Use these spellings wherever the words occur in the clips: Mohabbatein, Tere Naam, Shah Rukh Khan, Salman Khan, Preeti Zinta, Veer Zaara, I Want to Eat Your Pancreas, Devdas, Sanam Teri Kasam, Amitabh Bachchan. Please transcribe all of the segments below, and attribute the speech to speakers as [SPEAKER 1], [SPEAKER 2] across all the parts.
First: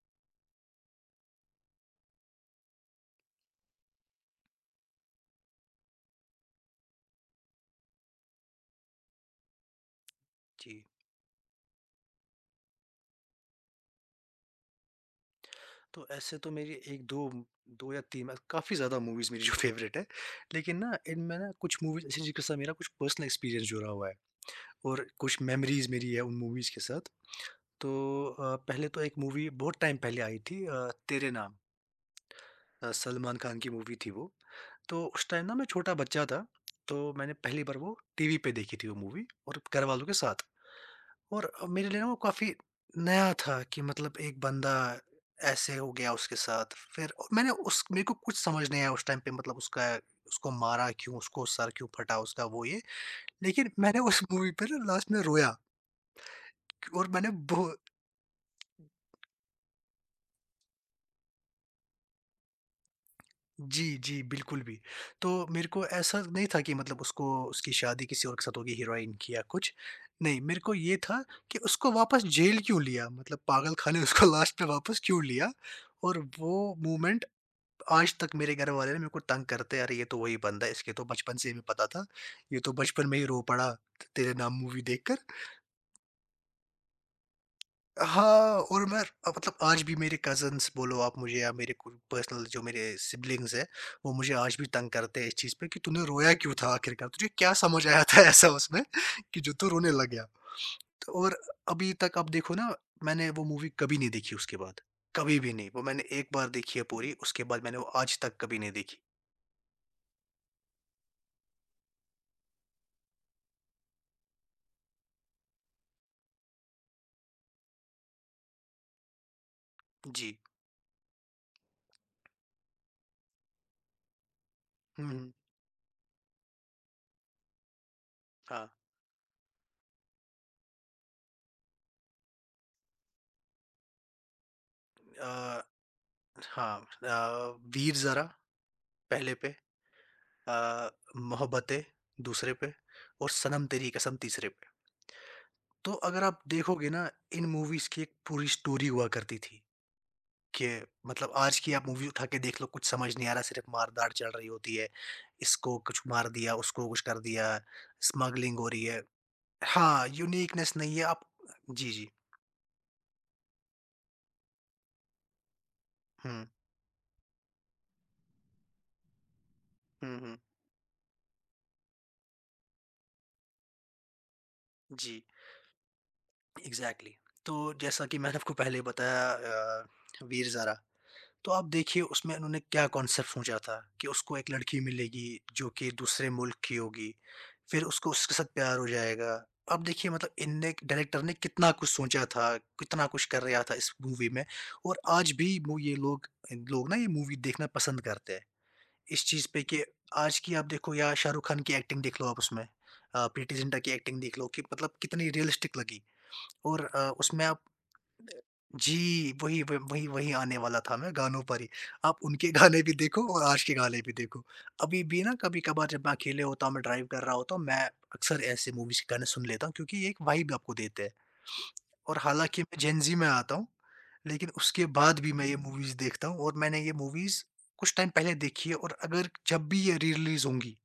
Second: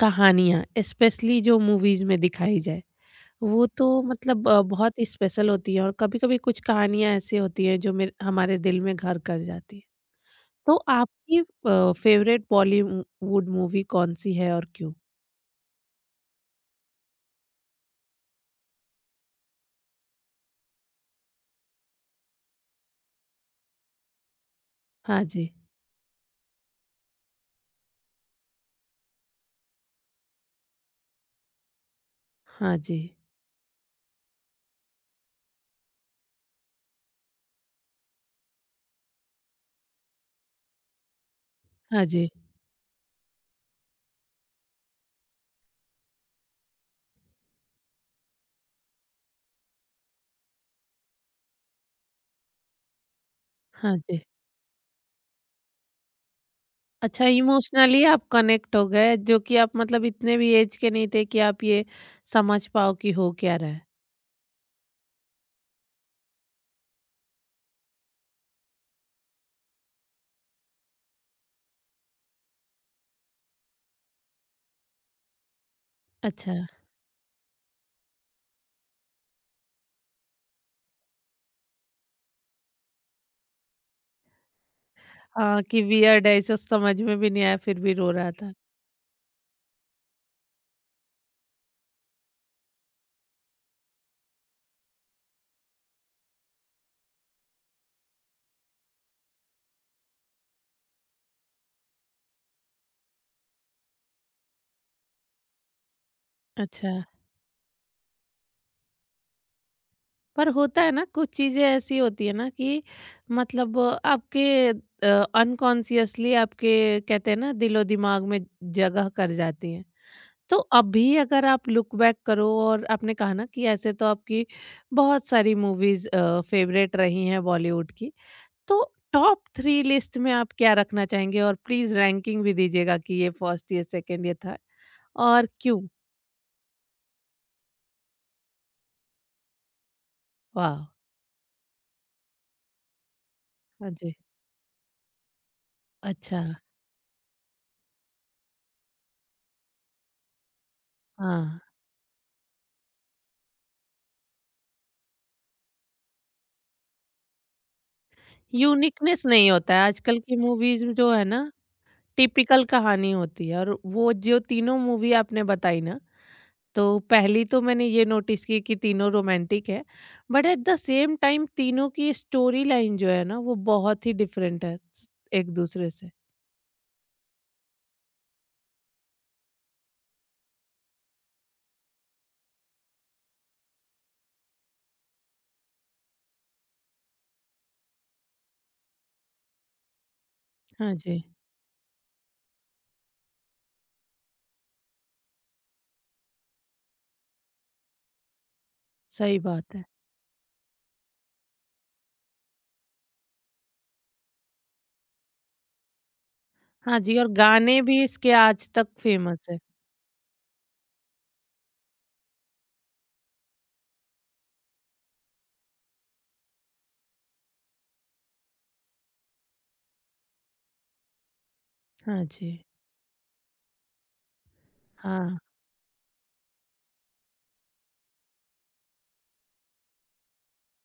[SPEAKER 1] कहानियाँ स्पेशली जो मूवीज़ में दिखाई जाए, वो तो मतलब बहुत स्पेशल होती है और कभी-कभी कुछ कहानियाँ ऐसी होती हैं जो मेर हमारे दिल में घर कर जाती है। तो
[SPEAKER 2] जी,
[SPEAKER 1] आपकी फेवरेट बॉलीवुड मूवी कौन-सी है और क्यों?
[SPEAKER 2] तो ऐसे तो मेरी 1-2 2 या 3 मैं काफ़ी ज़्यादा मूवीज़ मेरी जो फ़ेवरेट है। लेकिन ना इनमें ना कुछ मूवीज़ ऐसी जिनके साथ मेरा कुछ पर्सनल एक्सपीरियंस जुड़ा हुआ है और
[SPEAKER 1] हाँ
[SPEAKER 2] कुछ
[SPEAKER 1] जी।
[SPEAKER 2] मेमोरीज़ मेरी है उन मूवीज़ के साथ। तो पहले तो एक मूवी बहुत टाइम पहले आई थी तेरे नाम।
[SPEAKER 1] हाँ जी।
[SPEAKER 2] सलमान खान की मूवी थी वो। तो उस टाइम ना मैं छोटा बच्चा था, तो मैंने पहली बार वो टीवी पे देखी थी वो मूवी और घरवालों के साथ। और मेरे लिए
[SPEAKER 1] हाँ
[SPEAKER 2] ना वो
[SPEAKER 1] जी।
[SPEAKER 2] काफ़ी नया था कि मतलब एक बंदा ऐसे हो गया उसके साथ। फिर और मैंने उस मेरे को कुछ समझ नहीं आया उस टाइम पे मतलब उसका उसको मारा क्यों? उसको सर क्यों फटा उसका? वो ये। लेकिन
[SPEAKER 1] हाँ
[SPEAKER 2] मैंने
[SPEAKER 1] जी।
[SPEAKER 2] उस मूवी पे ना लास्ट में रोया। और
[SPEAKER 1] अच्छा,
[SPEAKER 2] मैंने बो
[SPEAKER 1] इमोशनली आप कनेक्ट हो गए, जो कि आप मतलब इतने भी एज के नहीं थे कि आप ये समझ पाओ कि हो क्या रहा है।
[SPEAKER 2] जी, जी, बिल्कुल भी। तो मेरे को ऐसा नहीं था कि मतलब उसको उसकी शादी किसी और के साथ होगी हीरोइन की या कुछ। नहीं, मेरे को ये था कि उसको वापस जेल क्यों लिया? मतलब पागलखाने में उसको लास्ट में वापस क्यों लिया? और
[SPEAKER 1] अच्छा।
[SPEAKER 2] वो मोमेंट आज तक मेरे घर वाले ना मेरे को तंग करते हैं, "अरे! ये तो वही बंदा है, इसके तो बचपन से हमें पता था। ये तो बचपन में ही रो पड़ा, तेरे नाम मूवी देखकर।"
[SPEAKER 1] हाँ, कि वियर्ड है, इसे समझ में भी नहीं आया फिर भी रो रहा था।
[SPEAKER 2] हाँ, और मैं मतलब आज भी मेरे कज़िन्स बोलो आप मुझे या मेरे कोई पर्सनल जो मेरे सिबलिंग्स हैं, वो मुझे आज भी तंग करते हैं इस चीज़ पे कि तूने रोया क्यों था आखिरकार? तुझे क्या समझ आया था ऐसा उसमें कि जो तू रोने लग गया? तो और अभी तक आप देखो ना, मैंने वो मूवी कभी नहीं देखी उसके बाद, कभी भी नहीं। वो मैंने एक बार देखी है
[SPEAKER 1] अच्छा।
[SPEAKER 2] पूरी, उसके बाद मैंने वो आज तक कभी नहीं देखी।
[SPEAKER 1] पर होता है ना, कुछ चीज़ें ऐसी होती है ना कि मतलब आपके अनकॉन्शियसली आपके कहते हैं ना दिलो दिमाग में जगह कर जाती हैं।
[SPEAKER 2] जी।
[SPEAKER 1] तो अभी अगर आप लुक बैक करो और आपने कहा ना कि ऐसे तो आपकी
[SPEAKER 2] हुँ,
[SPEAKER 1] बहुत
[SPEAKER 2] हुँ।
[SPEAKER 1] सारी मूवीज फेवरेट रही हैं बॉलीवुड की,
[SPEAKER 2] हाँ।
[SPEAKER 1] तो टॉप थ्री लिस्ट में आप क्या रखना चाहेंगे और प्लीज रैंकिंग भी दीजिएगा कि ये फर्स्ट, ये सेकंड, ये थर्ड और
[SPEAKER 2] अ,
[SPEAKER 1] क्यों।
[SPEAKER 2] हाँ, वीर ज़ारा पहले पे,
[SPEAKER 1] वाह।
[SPEAKER 2] अ, मोहब्बतें दूसरे पे और सनम
[SPEAKER 1] हाँ
[SPEAKER 2] तेरी
[SPEAKER 1] जी।
[SPEAKER 2] कसम तीसरे पे। तो अगर
[SPEAKER 1] अच्छा।
[SPEAKER 2] आप देखोगे ना इन मूवीज़ की एक पूरी स्टोरी हुआ करती थी कि मतलब आज
[SPEAKER 1] हाँ।
[SPEAKER 2] की आप मूवी उठा के देख लो कुछ समझ नहीं आ रहा, सिर्फ़ मार-धाड़ चल रही होती है। इसको कुछ मार दिया, उसको कुछ कर दिया, स्मगलिंग हो रही है।
[SPEAKER 1] यूनिकनेस नहीं होता है,
[SPEAKER 2] हाँ,
[SPEAKER 1] आजकल की
[SPEAKER 2] यूनिकनेस
[SPEAKER 1] मूवीज़
[SPEAKER 2] नहीं है
[SPEAKER 1] जो है
[SPEAKER 2] आप।
[SPEAKER 1] ना,
[SPEAKER 2] जी, जी।
[SPEAKER 1] टिपिकल कहानी होती है। और वो जो तीनों मूवी आपने बताई ना,
[SPEAKER 2] हुँ,
[SPEAKER 1] तो पहली तो मैंने ये नोटिस की कि तीनों रोमांटिक है,
[SPEAKER 2] हुँ, हुँ।
[SPEAKER 1] But at the same time तीनों की स्टोरी लाइन जो है ना वो बहुत ही डिफरेंट है
[SPEAKER 2] जी,
[SPEAKER 1] एक दूसरे से।
[SPEAKER 2] एग्ज़ैक्टली। तो जैसा कि मैंने आपको पहले बताया, वीर ज़ारा, तो आप देखिए उसमें उन्होंने क्या कॉन्सेप्ट सोचा था कि उसको एक लड़की मिलेगी जो कि दूसरे मुल्क की होगी, फिर उसको उसके साथ प्यार हो जाएगा। अब देखिए मतलब इनने
[SPEAKER 1] हाँ जी।
[SPEAKER 2] डायरेक्टर ने कितना कुछ सोचा था, कितना कुछ कर रहा था इस मूवी में, और आज भी वो ये लोग लोग ना ये मूवी देखना पसंद करते हैं। इस
[SPEAKER 1] सही
[SPEAKER 2] चीज़ पे
[SPEAKER 1] बात
[SPEAKER 2] कि
[SPEAKER 1] है।
[SPEAKER 2] आज की आप देखो या शाहरुख खान की एक्टिंग देख लो आप उसमें। प्रीति जिंटा की एक्टिंग देख लो कि मतलब कितनी रियलिस्टिक लगी, और
[SPEAKER 1] हाँ जी, और
[SPEAKER 2] उसमें आप।
[SPEAKER 1] गाने भी इसके आज तक
[SPEAKER 2] जी,
[SPEAKER 1] फेमस है।
[SPEAKER 2] वही व वही वही आने वाला था, मैं गानों पर ही। आप उनके गाने भी देखो और आज के गाने भी देखो। अभी भी ना कभी-कभार जब मैं अकेले होता हूँ, मैं ड्राइव कर रहा होता हूँ, मैं अक्सर ऐसे मूवीज़ के गाने सुन लेता हूँ क्योंकि ये एक वाइब आपको देते हैं। और
[SPEAKER 1] हाँ जी।
[SPEAKER 2] हालाँकि मैं जेन ज़ी में आता हूँ, लेकिन उसके बाद भी
[SPEAKER 1] हाँ।
[SPEAKER 2] मैं ये मूवीज़ देखता हूँ, और मैंने ये मूवीज़ कुछ टाइम पहले देखी है, और अगर जब भी ये री-रिलीज़ होंगी,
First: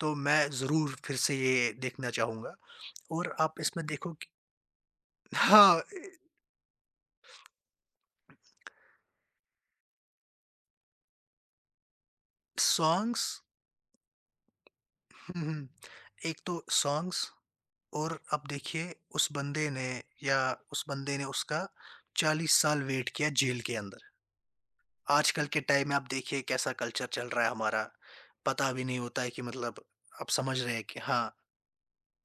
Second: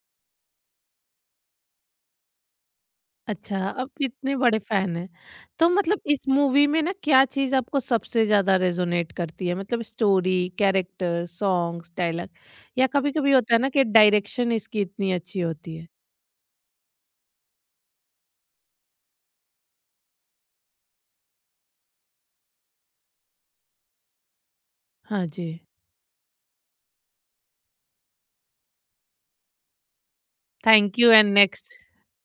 [SPEAKER 2] तो मैं ज़रूर फिर से ये देखना चाहूँगा। और आप
[SPEAKER 1] अच्छा,
[SPEAKER 2] इसमें
[SPEAKER 1] आप
[SPEAKER 2] देखो कि
[SPEAKER 1] इतने बड़े फैन हैं। तो
[SPEAKER 2] हाँ।
[SPEAKER 1] मतलब
[SPEAKER 2] ए
[SPEAKER 1] इस मूवी में ना क्या चीज़ आपको सबसे ज़्यादा रेज़ोनेट करती है? मतलब स्टोरी, कैरेक्टर, सॉन्ग्स, डायलॉग या
[SPEAKER 2] सॉन्ग्स।
[SPEAKER 1] कभी-कभी होता है ना कि डायरेक्शन इसकी इतनी अच्छी
[SPEAKER 2] हुँ, हुँ।
[SPEAKER 1] होती है।
[SPEAKER 2] एक तो सॉन्ग्स, और अब देखिए या उस बंदे ने उसका 40 साल वेट किया जेल के अंदर।
[SPEAKER 1] हाँ जी,
[SPEAKER 2] आजकल के टाइम में आप देखिए कैसा कल्चर चल रहा है हमारा, पता भी नहीं होता है कि मतलब आप समझ रहे हैं
[SPEAKER 1] थैंक
[SPEAKER 2] कि
[SPEAKER 1] यू एंड
[SPEAKER 2] हाँ,
[SPEAKER 1] नेक्स्ट।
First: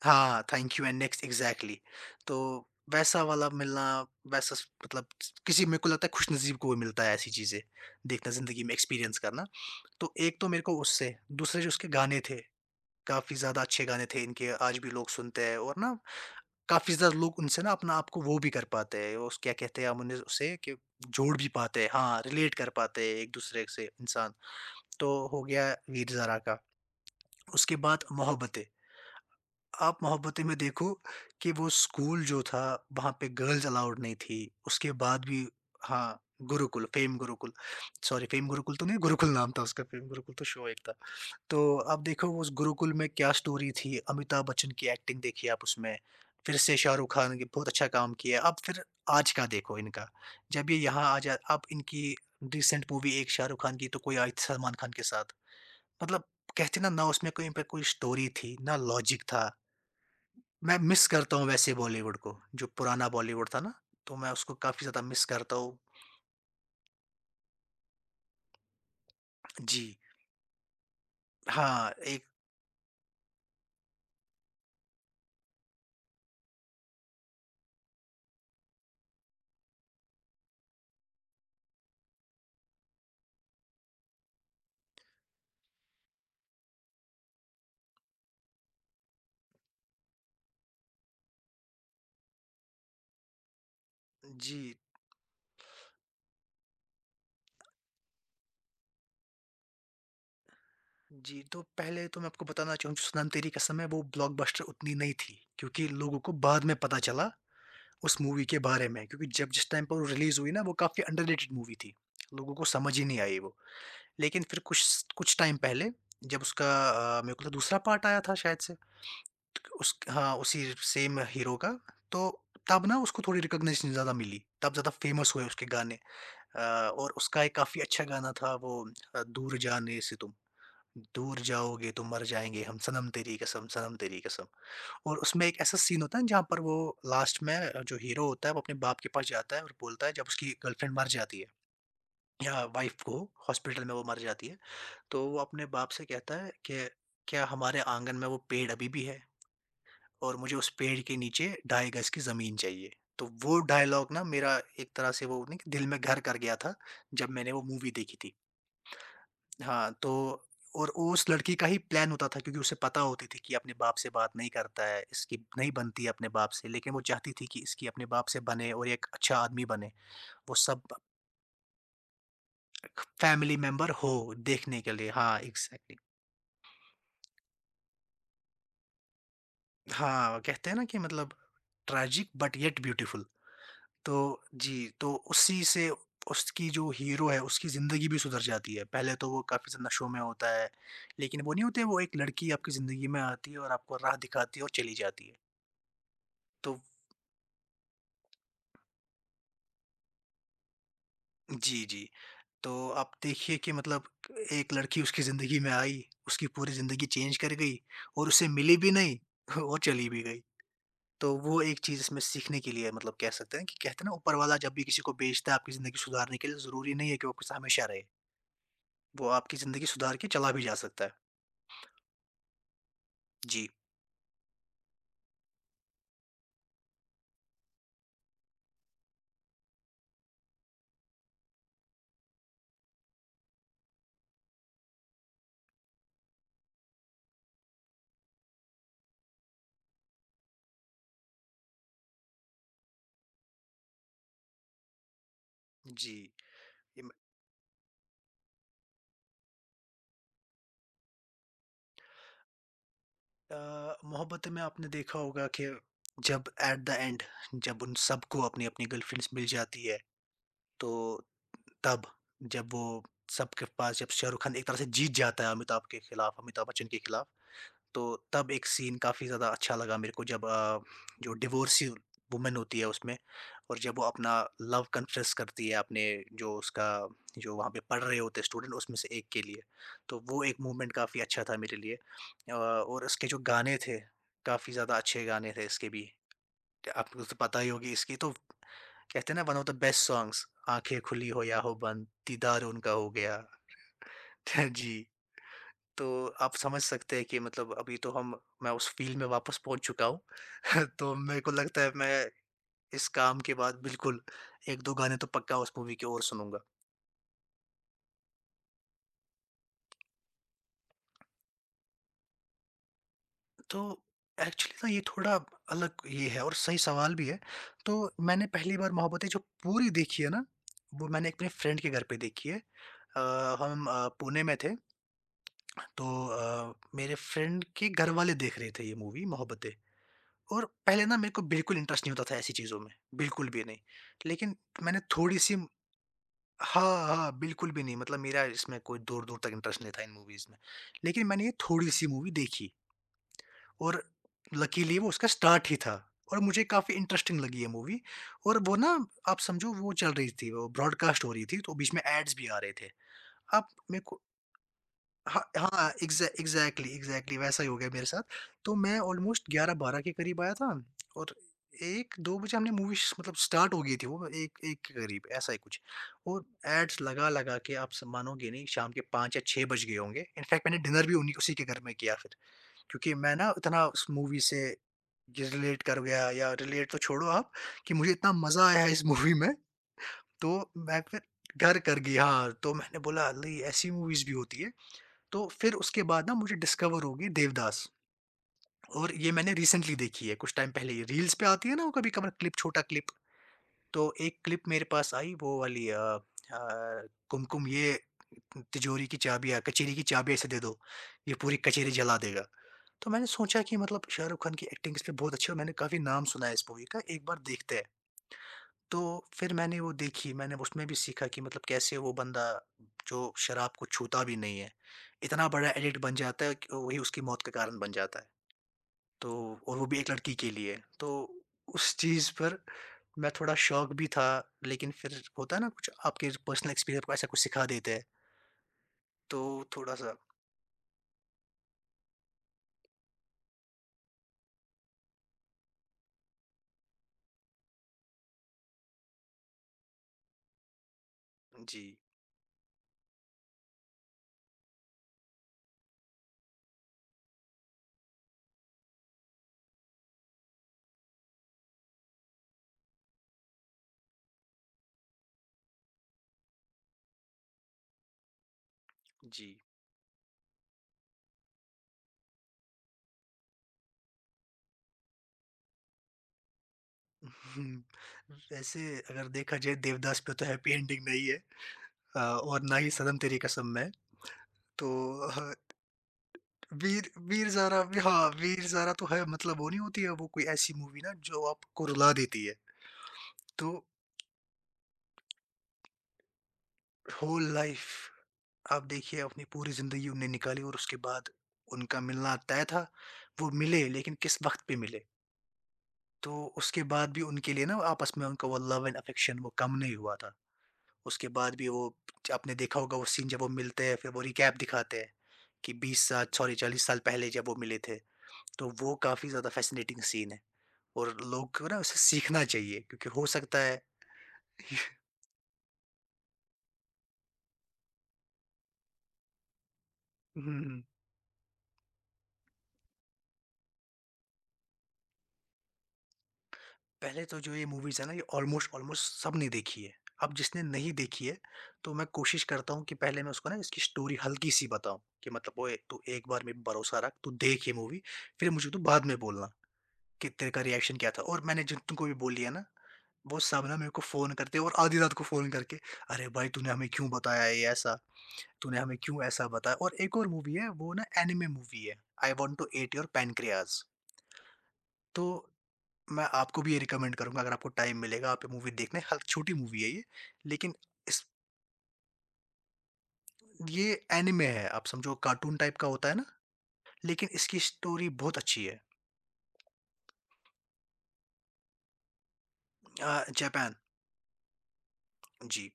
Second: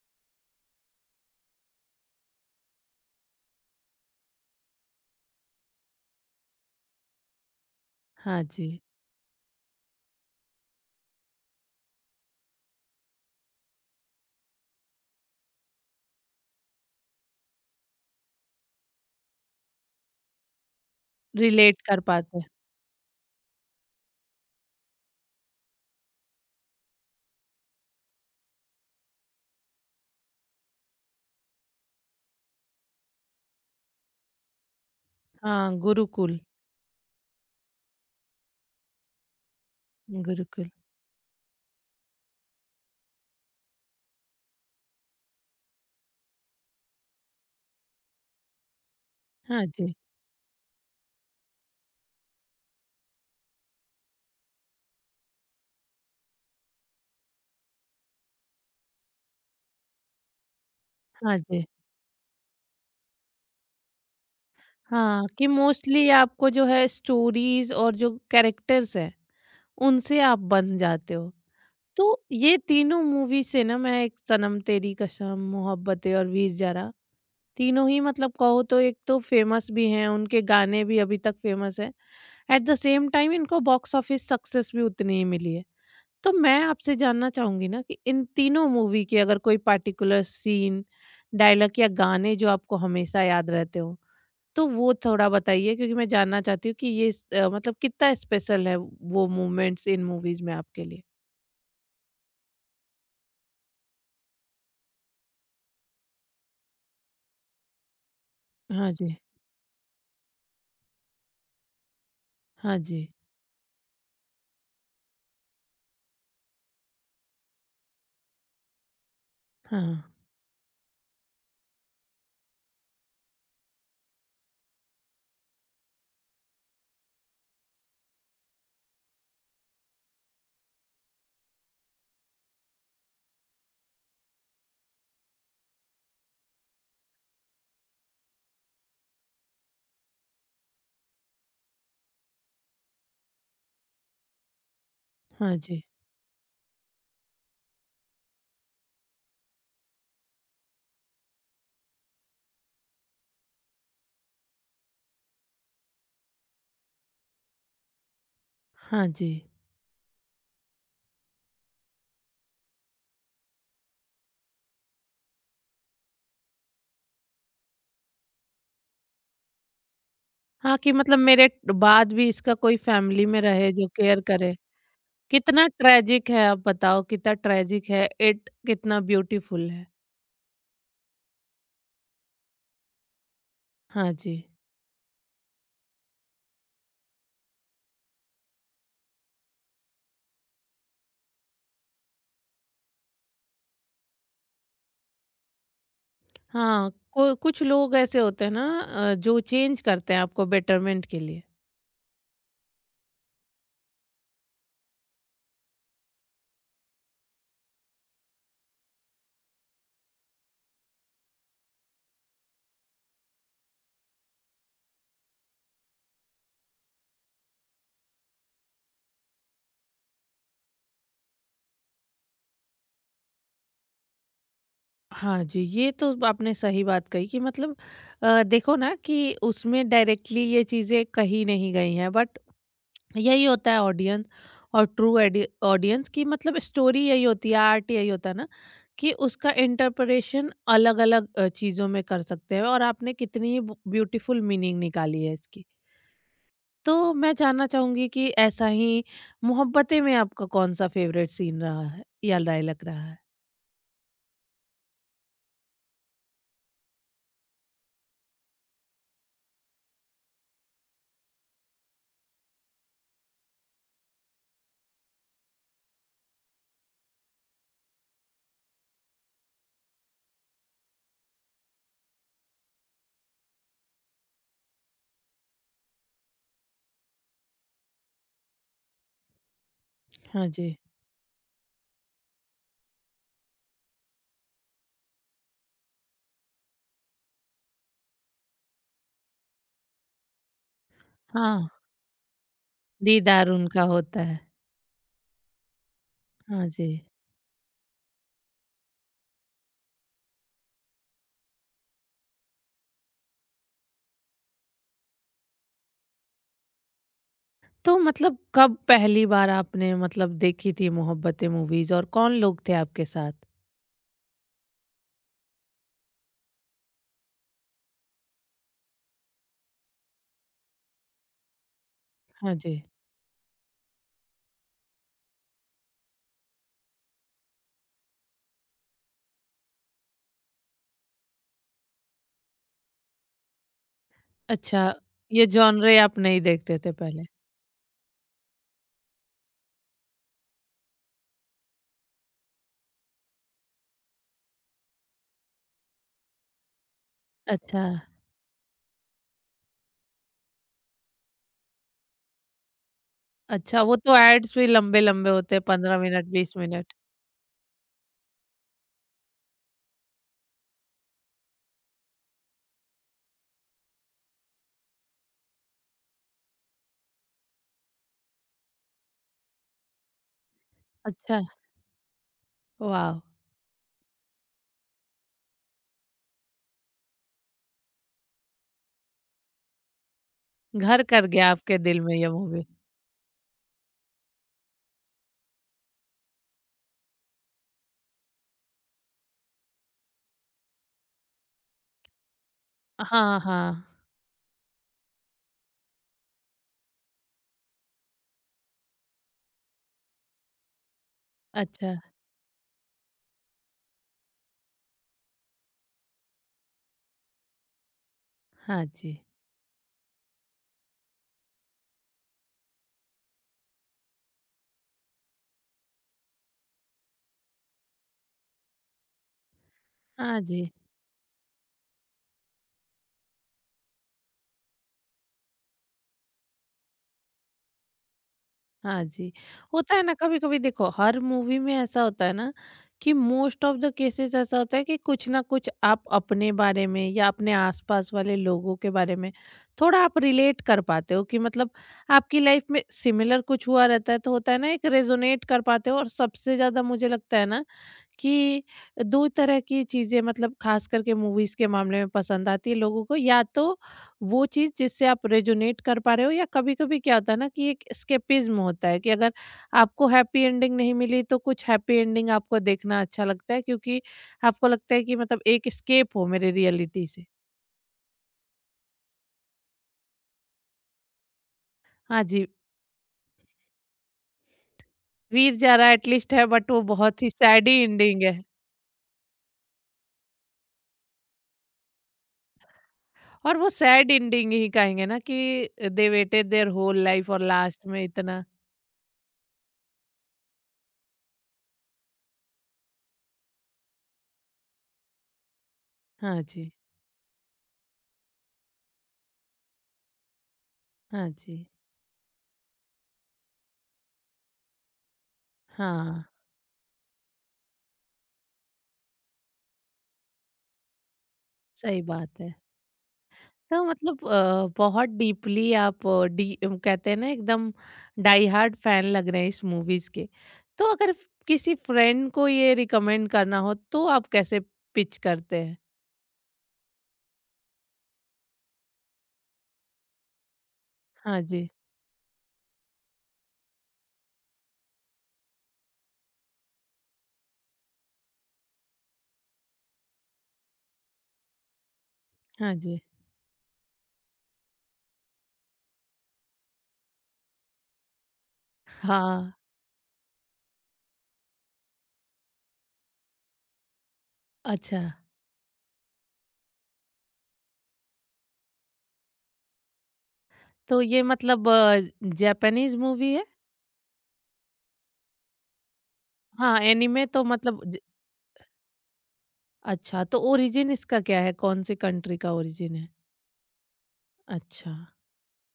[SPEAKER 2] हाँ, thank you and next exactly. तो वैसा वाला मिलना, वैसा स मतलब किसी मेरे को लगता है खुशनसीब को ही मिलता है ऐसी चीज़ें, देखना
[SPEAKER 1] हाँ
[SPEAKER 2] ज़िंदगी
[SPEAKER 1] जी,
[SPEAKER 2] में एक्सपीरियंस करना। तो एक तो मेरे को उससे, दूसरे जो उसके गाने थे, काफ़ी ज़्यादा अच्छे गाने थे इनके, आज भी लोग सुनते हैं, और ना काफ़ी ज़्यादा लोग उनसे ना अपना आप को वो भी कर पाते हैं, और उस क्या कहते हैं हम उन्हें उसे कि जोड़ भी
[SPEAKER 1] रिलेट
[SPEAKER 2] पाते हैं,
[SPEAKER 1] कर
[SPEAKER 2] हाँ,
[SPEAKER 1] पाते हैं।
[SPEAKER 2] रिलेट कर पाते हैं एक-दूसरे से इंसान। तो हो गया वीर ज़ारा का, उसके बाद मोहब्बतें। आप मोहब्बतें में देखो कि वो स्कूल जो था, वहाँ पे गर्ल्स अलाउड नहीं थी, उसके बाद भी
[SPEAKER 1] हाँ,
[SPEAKER 2] हाँ,
[SPEAKER 1] Gurukul.
[SPEAKER 2] Gurukul, Fame Gurukul, sorry Fame Gurukul तो नहीं, गुरुकुल नाम था उसका, फेम गुरुकुल तो शो
[SPEAKER 1] गुरुकुल।
[SPEAKER 2] एक था। तो आप देखो उस गुरुकुल में क्या स्टोरी थी, अमिताभ बच्चन की एक्टिंग देखिए आप उसमें, फिर से शाहरुख खान ने बहुत अच्छा काम किया। अब फिर आज का
[SPEAKER 1] हाँ
[SPEAKER 2] देखो
[SPEAKER 1] जी।
[SPEAKER 2] इनका, जब ये यहाँ आ जाए अब इनकी रिसेंट मूवी एक शाहरुख खान की तो कोई आई थी सलमान खान के साथ। मतलब कहते ना, ना उसमें कहीं पे कोई स्टोरी थी, ना लॉजिक था। मैं मिस
[SPEAKER 1] हाँ
[SPEAKER 2] करता हूँ
[SPEAKER 1] जी।
[SPEAKER 2] वैसे बॉलीवुड को, जो पुराना बॉलीवुड था ना, तो मैं उसको काफ़ी ज़्यादा
[SPEAKER 1] हाँ,
[SPEAKER 2] मिस
[SPEAKER 1] कि
[SPEAKER 2] करता हूँ।
[SPEAKER 1] मोस्टली आपको जो है स्टोरीज़ और जो कैरेक्टर्स हैं,
[SPEAKER 2] जी,
[SPEAKER 1] उनसे आप बंध जाते हो।
[SPEAKER 2] हाँ,
[SPEAKER 1] तो
[SPEAKER 2] एक
[SPEAKER 1] ये तीनों मूवी से ना, मैं एक सनम तेरी कसम, मोहब्बतें और वीर ज़ारा, तीनों ही मतलब कहो तो एक तो फेमस भी हैं, उनके गाने भी अभी तक फेमस हैं। एट द सेम टाइम इनको बॉक्स ऑफिस सक्सेस भी उतनी ही मिली है। तो मैं आपसे जानना चाहूँगी ना कि इन तीनों मूवी के अगर कोई पार्टिकुलर सीन, डायलॉग या गाने जो आपको हमेशा याद रहते हों, तो
[SPEAKER 2] जी।
[SPEAKER 1] वो थोड़ा बताइए, क्योंकि मैं जानना चाहती हूँ कि मतलब कितना स्पेशल है वो मोमेंट्स इन मूवीज़ में आपके लिए?
[SPEAKER 2] जी, तो पहले तो मैं आपको बताना चाहूँ जो सनम तेरी कसम है वो ब्लॉकबस्टर उतनी नहीं थी, क्योंकि लोगों को बाद में पता चला उस मूवी के बारे
[SPEAKER 1] हाँ
[SPEAKER 2] में,
[SPEAKER 1] जी।
[SPEAKER 2] क्योंकि जब जिस टाइम पर वो रिलीज़ हुई ना वो काफ़ी अंडररेटेड मूवी थी। लोगों को
[SPEAKER 1] हाँ
[SPEAKER 2] समझ ही
[SPEAKER 1] जी।
[SPEAKER 2] नहीं आई वो। लेकिन फिर कुछ कुछ टाइम पहले जब उसका मेरे को लगता है दूसरा पार्ट आया था शायद से, तो
[SPEAKER 1] हाँ,
[SPEAKER 2] उस हाँ, उसी सेम हीरो का, तो तब ना उसको थोड़ी रिकॉग्निशन ज़्यादा मिली, तब ज़्यादा फेमस हुए उसके गाने। अ, और उसका एक काफ़ी अच्छा गाना था वो, दूर जाने से तुम। दूर जाओगे तो मर जाएँगे हम, सनम तेरी कसम, सनम तेरी कसम। और उसमें एक ऐसा सीन होता है जहाँ पर वो लास्ट में, जो हीरो होता है वो अपने बाप के पास जाता है और बोलता है, जब उसकी गर्लफ्रेंड मर जाती है या वाइफ को हॉस्पिटल में वो मर जाती है, तो वो
[SPEAKER 1] हाँ
[SPEAKER 2] अपने
[SPEAKER 1] जी,
[SPEAKER 2] बाप से कहता है कि क्या हमारे आँगन में वो पेड़ अभी भी है? और मुझे उस पेड़ के नीचे ढाई गज़ की ज़मीन चाहिए। तो वो डायलॉग ना मेरा एक तरह से वो नहीं कि दिल में घर कर गया था, जब मैंने वो मूवी देखी थी।
[SPEAKER 1] हाँ जी।
[SPEAKER 2] हाँ, तो और वो उस लड़की का ही प्लान होता था, क्योंकि उसे पता होती थी कि अपने बाप से बात नहीं करता है, इसकी नहीं बनती है अपने बाप से, लेकिन वो चाहती थी कि इसकी अपने बाप से बने और एक अच्छा आदमी बने। वो
[SPEAKER 1] हाँ,
[SPEAKER 2] सब
[SPEAKER 1] कि मतलब मेरे बाद भी इसका कोई फैमिली में
[SPEAKER 2] फैमिली
[SPEAKER 1] रहे जो
[SPEAKER 2] मेंबर हो
[SPEAKER 1] केयर करे।
[SPEAKER 2] देखने के लिए। हाँ,
[SPEAKER 1] कितना
[SPEAKER 2] एग्ज़ैक्टली।
[SPEAKER 1] ट्रेजिक है, आप बताओ कितना ट्रेजिक है, इट कितना ब्यूटीफुल है।
[SPEAKER 2] हाँ, कहते हैं ना कि मतलब ट्रेजिक बट येट ब्यूटीफुल।
[SPEAKER 1] हाँ
[SPEAKER 2] तो
[SPEAKER 1] जी।
[SPEAKER 2] जी, तो उसी से उसकी जो हीरो है उसकी ज़िंदगी भी सुधर जाती है। पहले तो वो काफ़ी ज़्यादा नशों में होता है, लेकिन वो नहीं होते वो, एक लड़की आपकी ज़िंदगी में आती है और आपको राह दिखाती है और चली जाती है। तो
[SPEAKER 1] हाँ, को कुछ लोग ऐसे होते हैं ना जो चेंज करते हैं आपको बेटरमेंट के लिए।
[SPEAKER 2] जी, जी। तो आप देखिए कि मतलब एक लड़की उसकी ज़िंदगी में आई, उसकी पूरी ज़िंदगी चेंज कर गई, और उसे मिली भी नहीं और चली भी गई। तो वो एक चीज़ इसमें सीखने के लिए, मतलब कह सकते हैं कि कहते हैं ना, ऊपर वाला जब भी किसी को भेजता है आपकी ज़िंदगी सुधारने के लिए, ज़रूरी नहीं है कि वो आपके साथ हमेशा रहे। वो आपकी ज़िंदगी सुधार के चला भी जा सकता है। जी।
[SPEAKER 1] हाँ जी, ये तो आपने सही बात कही कि मतलब देखो ना कि उसमें डायरेक्टली ये चीज़ें कही नहीं गई हैं, बट यही होता है ऑडियंस और ट्रू ऑडियंस की, मतलब स्टोरी यही होती है, आर्ट यही होता है ना, कि उसका इंटरप्रिटेशन अलग अलग चीजों में कर सकते हैं। और आपने कितनी ब्यूटीफुल मीनिंग निकाली है इसकी।
[SPEAKER 2] जी।
[SPEAKER 1] तो
[SPEAKER 2] ये म
[SPEAKER 1] मैं जानना चाहूंगी कि ऐसा ही मोहब्बतें में आपका कौन सा फेवरेट सीन रहा है या राय लग रहा है।
[SPEAKER 2] मोहब्बतें में आपने देखा होगा कि जब एट द एंड, जब उन सबको अपनी-अपनी गर्लफ्रेंड्स मिल जाती है, तो तब, जब वो सबके पास जब शाहरुख खान एक तरह से जीत जाता है अमिताभ के खिलाफ, अमिताभ बच्चन के खिलाफ, तो तब एक सीन काफ़ी ज़्यादा अच्छा लगा मेरे को, जब जो डिवोर्सी वुमन होती है उसमें, और जब वो अपना लव कन्फेस करती है अपने जो उसका जो वहाँ पे पढ़ रहे होते हैं स्टूडेंट उसमें से एक के लिए। तो वो
[SPEAKER 1] हाँ
[SPEAKER 2] एक
[SPEAKER 1] जी।
[SPEAKER 2] मूवमेंट काफ़ी अच्छा था मेरे लिए। और इसके जो गाने थे, काफ़ी ज़्यादा अच्छे गाने थे इसके भी। आपको तो पता ही होगी इसकी, तो कहते हैं ना one of the best songs, आंखें खुली हो या
[SPEAKER 1] हाँ,
[SPEAKER 2] हो बंद दीदार उनका हो गया
[SPEAKER 1] दीदार उनका होता है।
[SPEAKER 2] जी। तो आप
[SPEAKER 1] हाँ
[SPEAKER 2] समझ
[SPEAKER 1] जी।
[SPEAKER 2] सकते हैं कि मतलब अभी तो हम मैं उस फील्ड में वापस पहुंच चुका हूँ तो मेरे को लगता है मैं इस काम के बाद बिल्कुल एक दो गाने तो पक्का उस मूवी के और सुनूंगा।
[SPEAKER 1] तो मतलब कब पहली बार आपने मतलब देखी थी मोहब्बतें मूवीज, और कौन लोग थे आपके साथ?
[SPEAKER 2] तो एक्चुअली ना ये थोड़ा अलग ये है, और सही सवाल भी है। तो मैंने पहली बार मोहब्बतें जो पूरी देखी है ना, वो मैंने अपने फ्रेंड के घर पे देखी
[SPEAKER 1] हाँ
[SPEAKER 2] है।
[SPEAKER 1] जी।
[SPEAKER 2] अ, हम पुणे में थे, तो मेरे फ्रेंड के घरवाले देख रहे थे ये मूवी मोहब्बतें। और पहले ना मेरे को बिल्कुल इंटरेस्ट नहीं होता था ऐसी चीज़ों में, बिल्कुल भी नहीं। लेकिन
[SPEAKER 1] अच्छा,
[SPEAKER 2] मैंने
[SPEAKER 1] ये
[SPEAKER 2] थोड़ी-सी।
[SPEAKER 1] जॉनरे आप नहीं देखते थे
[SPEAKER 2] हाँ,
[SPEAKER 1] पहले?
[SPEAKER 2] हाँ, बिल्कुल भी नहीं। मतलब मेरा इसमें कोई दूर-दूर तक इंटरेस्ट नहीं था इन मूवीज़ में। लेकिन मैंने ये थोड़ी-सी मूवी देखी और लकीली वो उसका स्टार्ट ही था और मुझे काफ़ी इंटरेस्टिंग लगी ये
[SPEAKER 1] अच्छा।
[SPEAKER 2] मूवी। और वो ना आप समझो, वो चल रही थी, वो ब्रॉडकास्ट हो रही थी, तो बीच में एड्स भी आ रहे थे। अब
[SPEAKER 1] अच्छा, वो
[SPEAKER 2] मेरे
[SPEAKER 1] तो
[SPEAKER 2] को
[SPEAKER 1] एड्स भी लंबे-लंबे
[SPEAKER 2] हाँ,
[SPEAKER 1] होते हैं,
[SPEAKER 2] हाँ,
[SPEAKER 1] 15 मिनट, 20
[SPEAKER 2] एग्ज़ैक्टली,
[SPEAKER 1] मिनट।
[SPEAKER 2] एग्ज़ैक्टली वैसा ही हो गया मेरे साथ। तो मैं ऑलमोस्ट 11-12 के करीब आया था, और 1-2 बजे हमने मूवी श मतलब स्टार्ट हो गई थी वो, 1-1 के करीब, ऐसा ही कुछ। और एड्स लगा-लगा के, आप स मानोगे नहीं, शाम के 5 या 6 बज गए होंगे। इनफैक्ट मैंने डिनर भी उन्हीं
[SPEAKER 1] अच्छा,
[SPEAKER 2] उसी के घर में किया फिर। क्योंकि
[SPEAKER 1] वाव!
[SPEAKER 2] मैं ना इतना उस मूवी से ये रिलेट कर गया, या रिलेट तो छोड़ो आप, कि मुझे इतना मज़ा आया है इस मूवी में, तो
[SPEAKER 1] घर
[SPEAKER 2] मैं फिर
[SPEAKER 1] कर गया आपके
[SPEAKER 2] घर
[SPEAKER 1] दिल
[SPEAKER 2] कर
[SPEAKER 1] में
[SPEAKER 2] गई।
[SPEAKER 1] ये
[SPEAKER 2] हाँ,
[SPEAKER 1] मूवी।
[SPEAKER 2] तो मैंने बोला, "अल्ले! ऐसी मूवीज़ भी होती है।" तो फिर उसके बाद ना मुझे डिस्कवर होगी देवदास। और ये मैंने रिसेंटली देखी है, कुछ टाइम पहले। ये रील्स पे आती है ना वो कभी कभार क्लिप, छोटा क्लिप।
[SPEAKER 1] हाँ, हाँ।
[SPEAKER 2] तो एक क्लिप मेरे पास आई, वो वाली कुमकुम, ये तिजोरी की चाबियां, कचेरी की चाबियां इसे दे दो, ये पूरी कचेरी
[SPEAKER 1] अच्छा।
[SPEAKER 2] जला देगा। तो मैंने सोचा कि मतलब शाहरुख खान की एक्टिंग इस पे बहुत अच्छी है और मैंने काफी नाम सुना है इस मूवी का, एक बार देखते हैं।
[SPEAKER 1] हाँ
[SPEAKER 2] तो
[SPEAKER 1] जी।
[SPEAKER 2] फिर मैंने वो देखी, मैंने उसमें भी सीखा कि मतलब कैसे वो बंदा जो शराब को छूता भी नहीं है, इतना बड़ा एडिक्ट बन जाता है कि वही उसकी मौत का कारण बन जाता है। तो और वो भी एक लड़की
[SPEAKER 1] हाँ
[SPEAKER 2] के
[SPEAKER 1] जी।
[SPEAKER 2] लिए। तो उस चीज़ पर मैं थोड़ा शॉक भी था, लेकिन फिर होता है ना, कुछ आपके पर्सनल एक्सपीरियंस आपको ऐसा कुछ सिखा देते हैं,
[SPEAKER 1] हाँ जी,
[SPEAKER 2] तो
[SPEAKER 1] होता है ना
[SPEAKER 2] थोड़ा-सा।
[SPEAKER 1] कभी-कभी, देखो हर मूवी में ऐसा होता है ना कि मोस्ट ऑफ द केसेस ऐसा होता है कि कुछ ना कुछ आप अपने बारे में या अपने आसपास वाले लोगों के बारे में थोड़ा आप रिलेट कर पाते हो कि मतलब
[SPEAKER 2] जी,
[SPEAKER 1] आपकी लाइफ में सिमिलर कुछ हुआ रहता है, तो होता है ना एक, रेजोनेट कर पाते हो। और सबसे ज़्यादा मुझे लगता है ना कि दो तरह की चीज़ें मतलब खास करके मूवीज़ के मामले में पसंद आती है लोगों को, या तो वो चीज़ जिससे आप रेजोनेट कर पा रहे हो, या कभी-कभी क्या होता है ना कि एक एस्केपिज़्म होता है कि अगर
[SPEAKER 2] जी।
[SPEAKER 1] आपको हैप्पी एंडिंग नहीं मिली, तो कुछ हैप्पी एंडिंग आपको देखना अच्छा लगता है, क्योंकि आपको लगता है कि मतलब एक एस्केप हो मेरे रियलिटी से।
[SPEAKER 2] हम्म, वैसे अगर देखा जाए देवदास पे, तो हैप्पी एंडिंग नहीं है।
[SPEAKER 1] हाँ जी,
[SPEAKER 2] और ना ही सनम तेरी कसम में। तो
[SPEAKER 1] वीर ज़ारा एटलीस्ट है, बट वो
[SPEAKER 2] वीर
[SPEAKER 1] बहुत ही
[SPEAKER 2] वीर
[SPEAKER 1] सैड ही
[SPEAKER 2] ज़ारा भी।
[SPEAKER 1] एंडिंग
[SPEAKER 2] हाँ,
[SPEAKER 1] है।
[SPEAKER 2] वीर ज़ारा तो है, मतलब वो नहीं होती है वो, कोई ऐसी मूवी ना जो आपको रुला देती है।
[SPEAKER 1] और वो
[SPEAKER 2] तो
[SPEAKER 1] सैड एंडिंग ही कहेंगे ना, कि they waited their whole life और
[SPEAKER 2] होल
[SPEAKER 1] लास्ट
[SPEAKER 2] लाइफ़,
[SPEAKER 1] में इतना।
[SPEAKER 2] आप देखिए, अपनी पूरी ज़िंदगी उन्हें निकाली और उसके बाद उनका मिलना तय था। वो मिले, लेकिन किस वक़्त पे मिले। तो
[SPEAKER 1] हाँ जी।
[SPEAKER 2] उसके बाद भी उनके लिए ना, आपस में उनका वो लव एंड अफ़ेक्शन, वो कम नहीं हुआ था। उसके
[SPEAKER 1] हाँ
[SPEAKER 2] बाद
[SPEAKER 1] जी।
[SPEAKER 2] भी वो, आपने देखा होगा वो सीन जब वो मिलते हैं, फिर वो रिकैप दिखाते हैं कि 20
[SPEAKER 1] हाँ,
[SPEAKER 2] साल, सॉरी 40 साल पहले जब वो मिले थे। तो वो काफ़ी ज़्यादा फ़ैसिनेटिंग सीन है। और लोग को ना उसे
[SPEAKER 1] सही बात
[SPEAKER 2] सीखना
[SPEAKER 1] है।
[SPEAKER 2] चाहिए, क्योंकि हो सकता है।
[SPEAKER 1] तो मतलब बहुत डीपली आप कहते हैं ना एकदम डाई हार्ड फैन लग रहे हैं इस मूवीज़ के।
[SPEAKER 2] हुँ,
[SPEAKER 1] तो अगर किसी फ्रेंड को ये रिकमेंड करना हो, तो आप कैसे पिच करते हैं?
[SPEAKER 2] पहले तो जो ये मूवीज़ है ना, ये ऑलमोस्ट ऑलमोस्ट सबने देखी है। अब जिसने नहीं देखी है,
[SPEAKER 1] हाँ जी,
[SPEAKER 2] तो मैं कोशिश करता हूँ कि पहले मैं उसको ना इसकी स्टोरी हल्की-सी बताऊँ कि मतलब, ओए तू एक बार में भरोसा रख, तू देख ये मूवी, फिर मुझे तू बाद में बोलना कि तेरे का रिएक्शन क्या था। और मैंने जिन तुमको भी बोली है ना,
[SPEAKER 1] हाँ जी।
[SPEAKER 2] वो सब ना मेरे को फ़ोन करते हैं, और आधी रात को फ़ोन करके, "अरे भाई तूने हमें क्यों बताया ये ऐसा?" तूने हमें क्यों ऐसा
[SPEAKER 1] हाँ,
[SPEAKER 2] बताया। और एक और मूवी है वो ना, एनिमे मूवी है, I want to eat your pancreas.
[SPEAKER 1] अच्छा
[SPEAKER 2] तो मैं आपको भी ये रिकमेंड करूंगा, अगर आपको टाइम मिलेगा आप ये मूवी देखना। हल्की छोटी मूवी है ये, लेकिन
[SPEAKER 1] तो ये
[SPEAKER 2] इस।
[SPEAKER 1] मतलब जापानीज़ मूवी है?
[SPEAKER 2] ये एनिमे है, आप समझो कार्टून टाइप का होता है ना,
[SPEAKER 1] हाँ, एनीमे
[SPEAKER 2] लेकिन
[SPEAKER 1] तो
[SPEAKER 2] इसकी
[SPEAKER 1] मतलब ज
[SPEAKER 2] स्टोरी बहुत अच्छी है।
[SPEAKER 1] अच्छा तो ओरिजिन इसका क्या है? कौन-सी कंट्री का ओरिजिन है?
[SPEAKER 2] आ, जापान।
[SPEAKER 1] अच्छा।
[SPEAKER 2] जी।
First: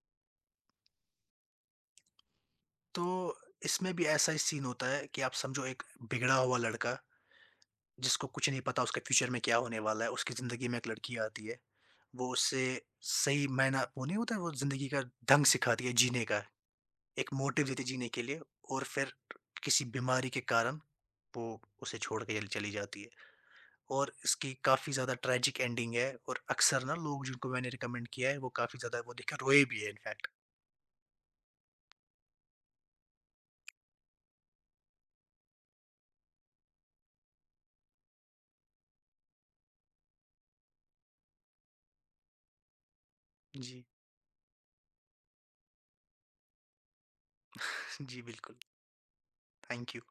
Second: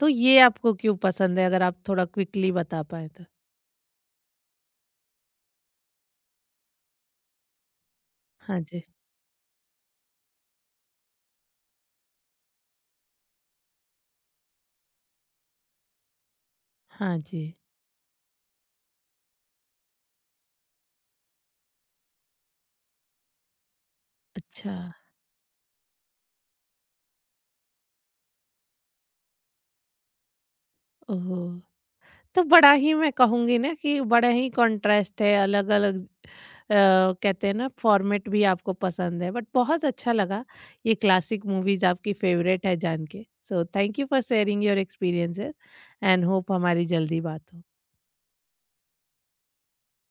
[SPEAKER 1] तो ये आपको क्यों पसंद है? अगर आप थोड़ा क्विकली बता
[SPEAKER 2] तो
[SPEAKER 1] पाएँ तो?
[SPEAKER 2] इसमें भी ऐसा ही सीन होता है कि, आप समझो एक बिगड़ा हुआ लड़का जिसको कुछ
[SPEAKER 1] हाँ
[SPEAKER 2] नहीं
[SPEAKER 1] जी।
[SPEAKER 2] पता उसका फ्यूचर में क्या होने वाला है, उसकी ज़िंदगी में एक लड़की आती है। वो उससे सही मायना, वो नहीं होता वो, ज़िंदगी का ढंग सिखाती है जीने का,
[SPEAKER 1] हाँ
[SPEAKER 2] एक
[SPEAKER 1] जी।
[SPEAKER 2] मोटिव देती है जीने के लिए, और फिर किसी बीमारी के कारण वो उसे छोड़ के चल चली जाती है। और इसकी
[SPEAKER 1] अच्छा,
[SPEAKER 2] काफ़ी ज़्यादा ट्रेजिक एंडिंग है, और अक्सर ना लोग जिनको मैंने रिकमेंड किया है वो काफ़ी ज़्यादा, वो देखकर रोए भी हैं इनफैक्ट।
[SPEAKER 1] ओह! तो बड़ा ही मैं कहूँगी ना कि बड़ा ही कॉन्ट्रास्ट है, अलग-अलग कहते हैं ना फॉर्मेट भी आपको पसंद है, बट बहुत अच्छा लगा ये क्लासिक मूवीज़ आपकी फेवरेट है जान के। सो
[SPEAKER 2] जी।
[SPEAKER 1] Thank you for sharing your experiences and hope हमारी जल्दी बात हो।
[SPEAKER 2] जी बिल्कुल। Thank you.